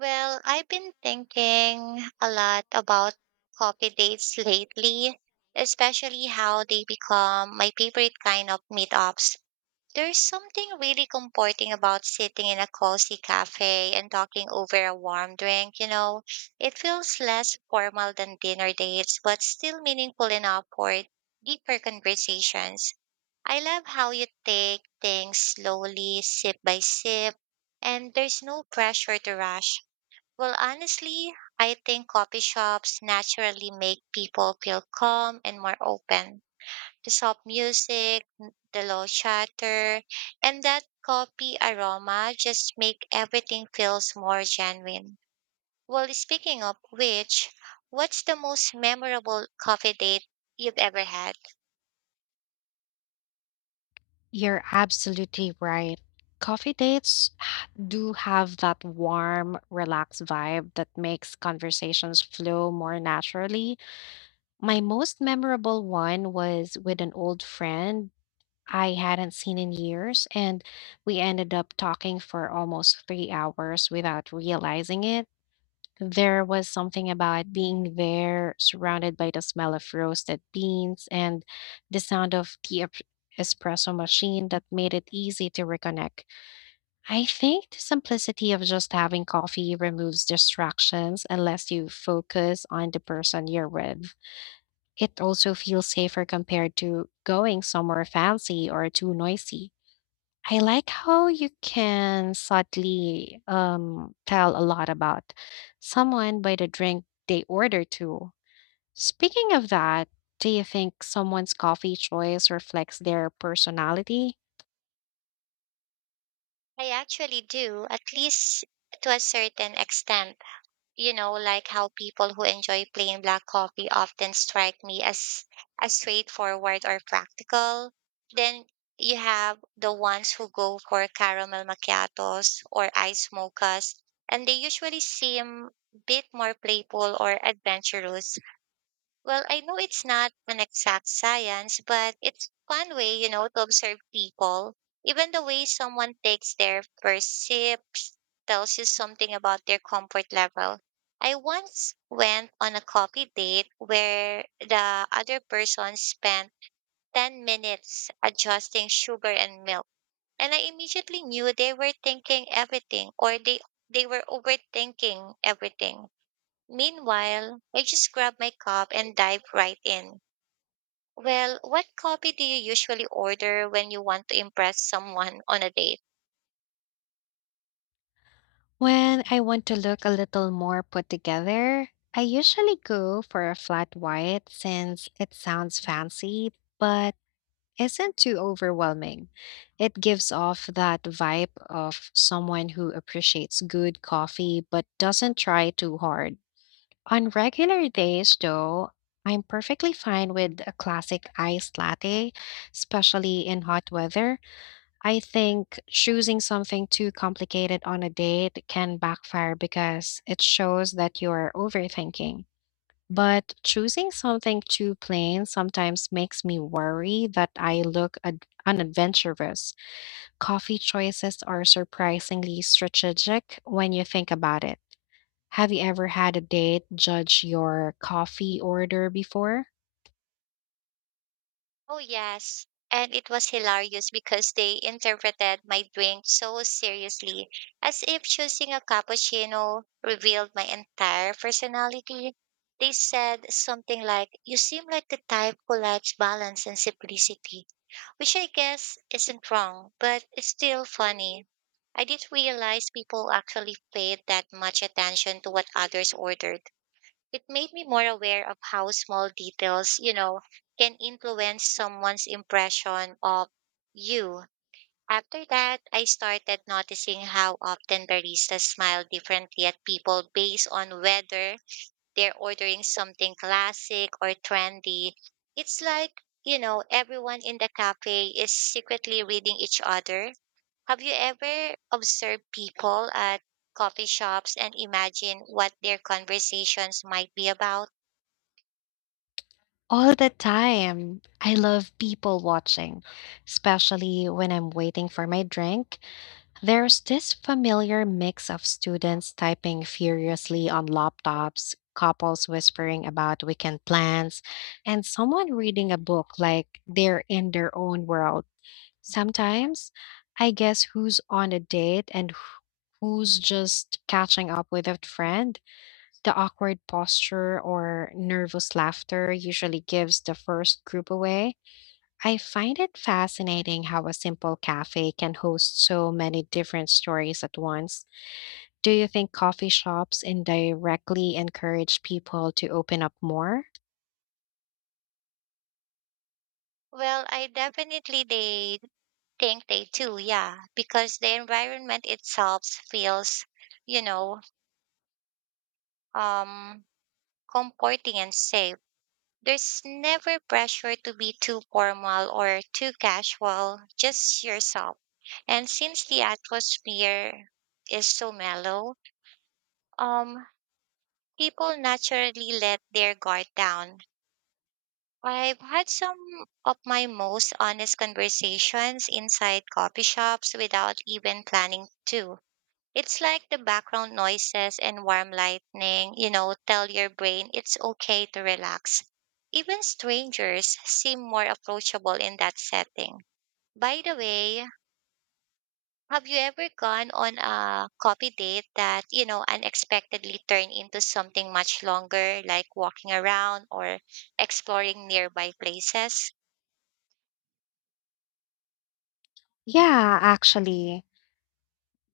Well, Well, I've I've been thinking about coffee lately, especially been out. thinking a lot about coffee dates lately, especially how they become my favorite kind of meetups. There's something really comforting about sitting in a cozy cafe and talking over a warm drink. It feels less formal than dinner dates, but still meaningful enough for deeper conversations. I love how you take things slowly, sip by sip, and there's no pressure to rush. Well, honestly, I think coffee shops naturally make people feel calm and more open. The soft music, the low chatter, and that coffee aroma just make everything feels more genuine. Well, speaking of which, what's the most memorable coffee date you've ever had? You're absolutely right. Do have that warm, relaxed vibe that makes conversations flow more naturally. My most memorable one was with an old friend I hadn't seen in years, and we ended up talking for almost 3 hours without realizing it. There was something about being there, surrounded by the smell of roasted beans and the sound of the espresso machine that made it easy to reconnect. I think the simplicity of just having coffee removes distractions unless you focus on the person you're with. It also feels safer compared to going somewhere fancy or too noisy. I like how you can subtly tell a lot about someone by the drink they order too. Speaking of that, do you think someone's coffee choice reflects their personality? I actually do, at least to a certain extent. You know, like how people who enjoy plain black coffee often strike me as straightforward or practical. Then you have the ones who go for caramel macchiatos or iced mochas, and they usually seem a bit more playful or adventurous. Well, I know it's not an exact science, but it's a fun way, you know, to observe people. Even the way someone takes their first sip tells you something about their comfort level. I once went on a coffee date where the other person spent 10 minutes adjusting sugar and milk. And I immediately knew they were thinking everything or they were overthinking everything. Meanwhile, I just grab my cup and dive right in. Well, what coffee do you usually order when you want to impress someone on a date? When I want to look a little more put together, I usually go for a flat white since it sounds fancy, but isn't too overwhelming. It gives off that vibe of someone who appreciates good coffee but doesn't try too hard. On regular days, though, I'm perfectly fine with a classic iced latte, especially in hot weather. I think choosing something too complicated on a date can backfire because it shows that you're overthinking. But choosing something too plain sometimes makes me worry that I look unadventurous. Coffee choices are surprisingly strategic when you think about it. Have you ever had a date judge your coffee order before? Oh, yes. And it was hilarious because they interpreted my drink so seriously, as if choosing a cappuccino revealed my entire personality. They said something like, "You seem like the type who likes balance and simplicity," which I guess isn't wrong, but it's still funny. I didn't realize people actually paid that much attention to what others ordered. It made me more aware of how small details can influence someone's impression of you. After that, I started noticing how often baristas smile differently at people based on whether they're ordering something classic or trendy. It's like everyone in the cafe is secretly reading each other. Have you ever observed people at coffee shops and imagine what their conversations might be about? All the time. I love people watching, especially when I'm waiting for my drink. There's this familiar mix of students typing furiously on laptops, couples whispering about weekend plans, and someone reading a book like they're in their own world. Sometimes I guess who's on a date and who's just catching up with a friend. The awkward posture or nervous laughter usually gives the first group away. I find it fascinating how a simple cafe can host so many different stories at once. Do you think coffee shops indirectly encourage people to open up more? Well, I definitely they think they do, yeah, because the environment itself feels, you know, um comforting and safe. There's never pressure to be too formal or too casual, just yourself. And since the atmosphere is so mellow, um, people naturally let their guard down. I've had some of my most honest conversations inside coffee shops without even planning to. It's like the background noises and warm lightning tell your brain it's okay to relax. Even strangers seem more approachable in that setting. By the way, have you ever gone on a coffee date that unexpectedly turned into something much longer, like walking around or exploring nearby places? Yeah, actually.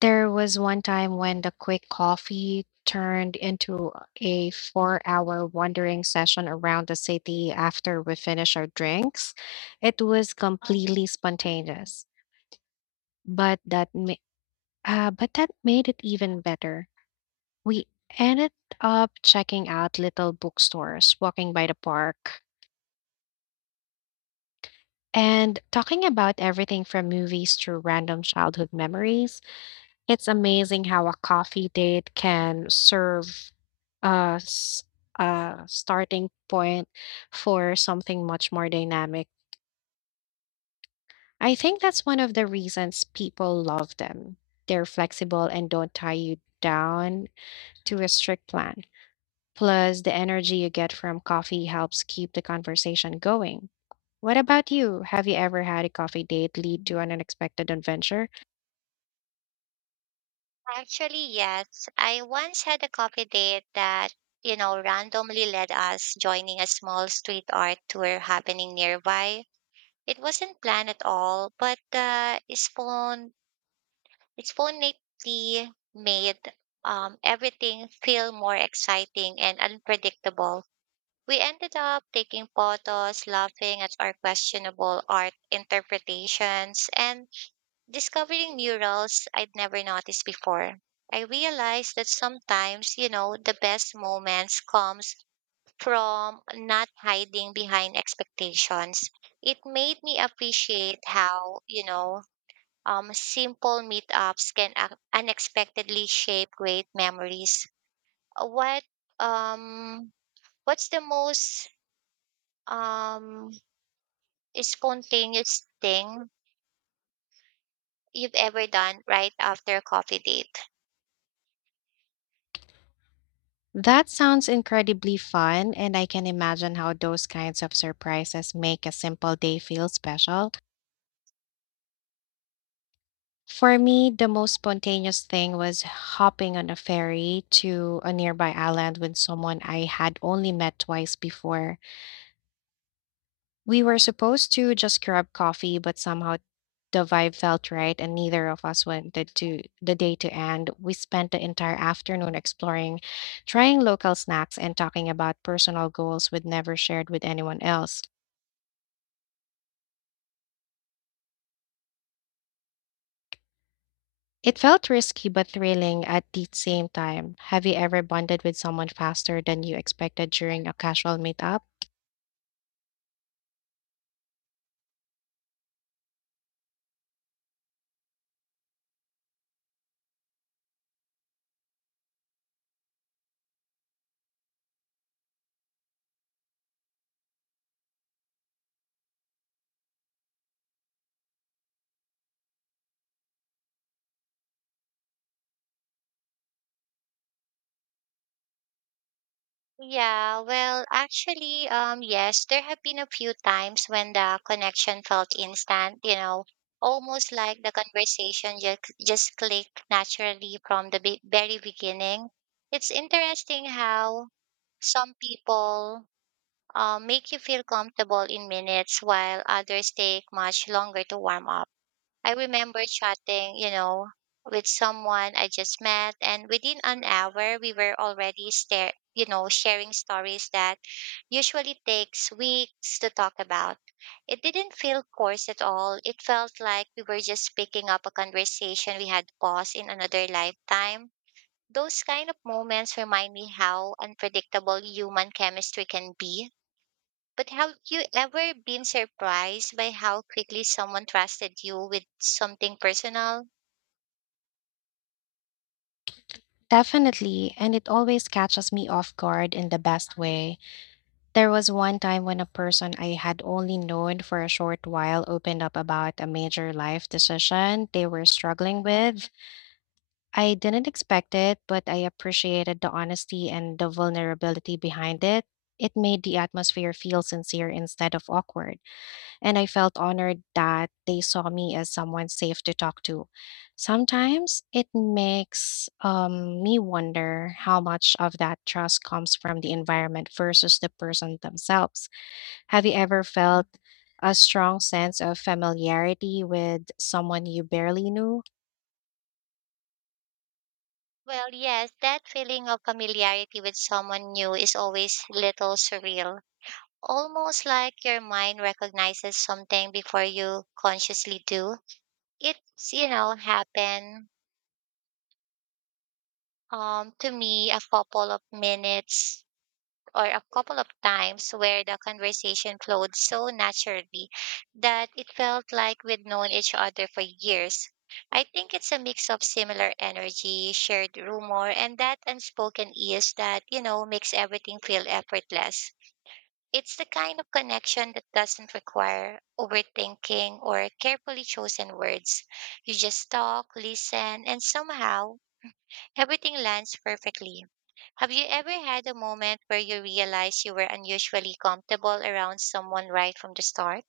There was one time when the quick coffee turned into a 4 hour wandering session around the city after we finished our drinks. It was completely spontaneous, but that, ma- but that made it even better. We ended up checking out little bookstores, walking by the park, and talking about everything from movies to random childhood memories. It's amazing how a coffee date can serve as a starting point for something much more dynamic. I think that's one of the reasons people love them. They're flexible and don't tie you down to a strict plan. Plus, the energy you get from coffee helps keep the conversation going. What about you? Have you ever had a coffee date lead to an unexpected adventure? Actually, yes. I once had a coffee date that randomly led us joining a small street art tour happening nearby. It wasn't planned at all, but it's phonately made everything feel more exciting and unpredictable. We ended up taking photos, laughing at our questionable art interpretations, and discovering murals I'd never noticed before. I realized that sometimes the best moments comes from not hiding behind expectations. It made me appreciate how simple meetups can unexpectedly shape great memories. Uh, What um what's the most um spontaneous thing you've ever done right after a coffee date? That sounds incredibly fun, and I can imagine how those kinds of surprises make a simple day feel special. For me, the most spontaneous thing was hopping on a ferry to a nearby island with someone I had only met twice before. We were supposed to just grab coffee, but somehow the vibe felt right, and neither of us wanted to the day to end. We spent the entire afternoon exploring, trying local snacks, and talking about personal goals we'd never shared with anyone else. It felt risky but thrilling at the same time. Have you ever bonded with someone faster than you expected during a casual meetup? Yeah, yes, there have been a few times when the connection felt instant, almost like the conversation just clicked naturally from the very beginning. It's interesting how some people make you feel comfortable in minutes while others take much longer to warm up. I remember chatting with someone I just met, and within an hour, we were already sharing stories that usually takes weeks to talk about. It didn't feel forced at all. It felt like we were just picking up a conversation we had paused in another lifetime. Those kind of moments remind me how unpredictable human chemistry can be. But have you ever been surprised by how quickly someone trusted you with something personal? Definitely, and it always catches me off guard in the best way. There was one time when a person I had only known for a short while opened up about a major life decision they were struggling with. I didn't expect it, but I appreciated the honesty and the vulnerability behind it. It made the atmosphere feel sincere instead of awkward, and I felt honored that they saw me as someone safe to talk to. Sometimes it makes me wonder how much of that trust comes from the environment versus the person themselves. Have you ever felt a strong sense of familiarity with someone you barely knew? Well, yes, that feeling of familiarity with someone new is always little surreal. Almost like your mind recognizes something before you consciously do. It's happened to me a couple of minutes or a couple of times where the conversation flowed so naturally that it felt like we'd known each other for years. I think it's a mix of similar energy, shared rumor, and that unspoken ease that makes everything feel effortless. It's the kind of connection that doesn't require overthinking or carefully chosen words. You just talk, listen, and somehow everything lands perfectly. Have you ever had a moment where you realized you were unusually comfortable around someone right from the start?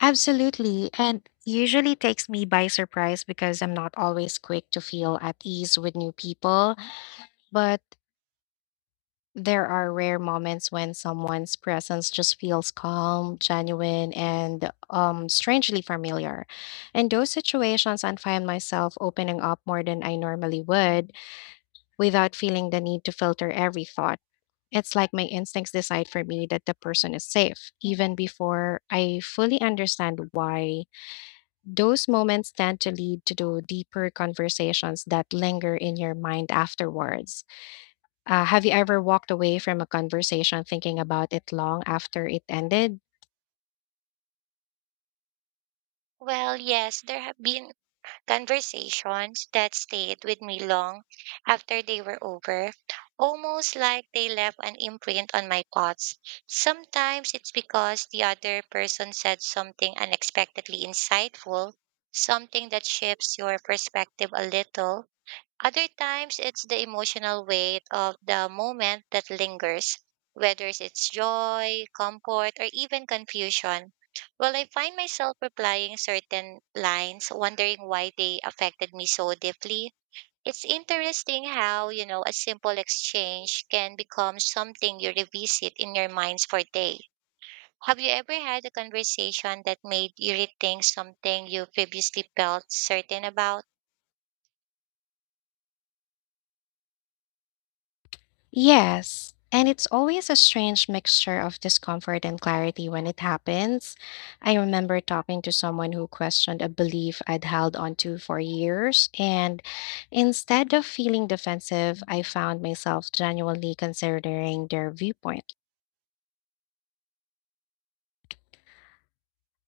Absolutely, and usually takes me by surprise because I'm not always quick to feel at ease with new people. But there are rare moments when someone's presence just feels calm, genuine, and strangely familiar. In those situations, I find myself opening up more than I normally would without feeling the need to filter every thought. It's like my instincts decide for me that the person is safe, even before I fully understand why. Those moments tend to lead to the deeper conversations that linger in your mind afterwards. Have you ever walked away from a conversation thinking about it long after it ended? Well, yes, there have been conversations that stayed with me long after they were over, almost like they left an imprint on my thoughts. Sometimes it's because the other person said something unexpectedly insightful, something that shifts your perspective a little. Other times, it's the emotional weight of the moment that lingers, whether it's joy, comfort, or even confusion. Well, I find myself replying certain lines, wondering why they affected me so deeply. It's interesting how a simple exchange can become something you revisit in your minds for day. Have you ever had a conversation that made you rethink something you previously felt certain about? Yes, and it's always a strange mixture of discomfort and clarity when it happens. I remember talking to someone who questioned a belief I'd held onto for years, and instead of feeling defensive, I found myself genuinely considering their viewpoint.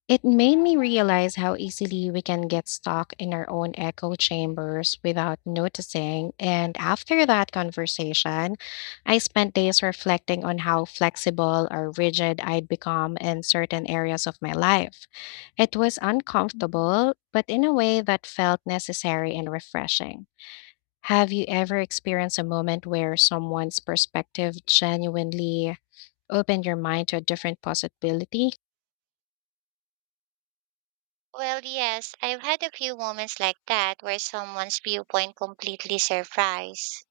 It made me realize how easily we can get stuck in our own echo chambers without noticing. And after that conversation, I spent days reflecting on how flexible or rigid I'd become in certain areas of my life. It was uncomfortable, but in a way that felt necessary and refreshing. Have you ever experienced a moment where someone's perspective genuinely opened your mind to a different possibility? Well, yes, I've had a few moments like that where someone's viewpoint completely surprised.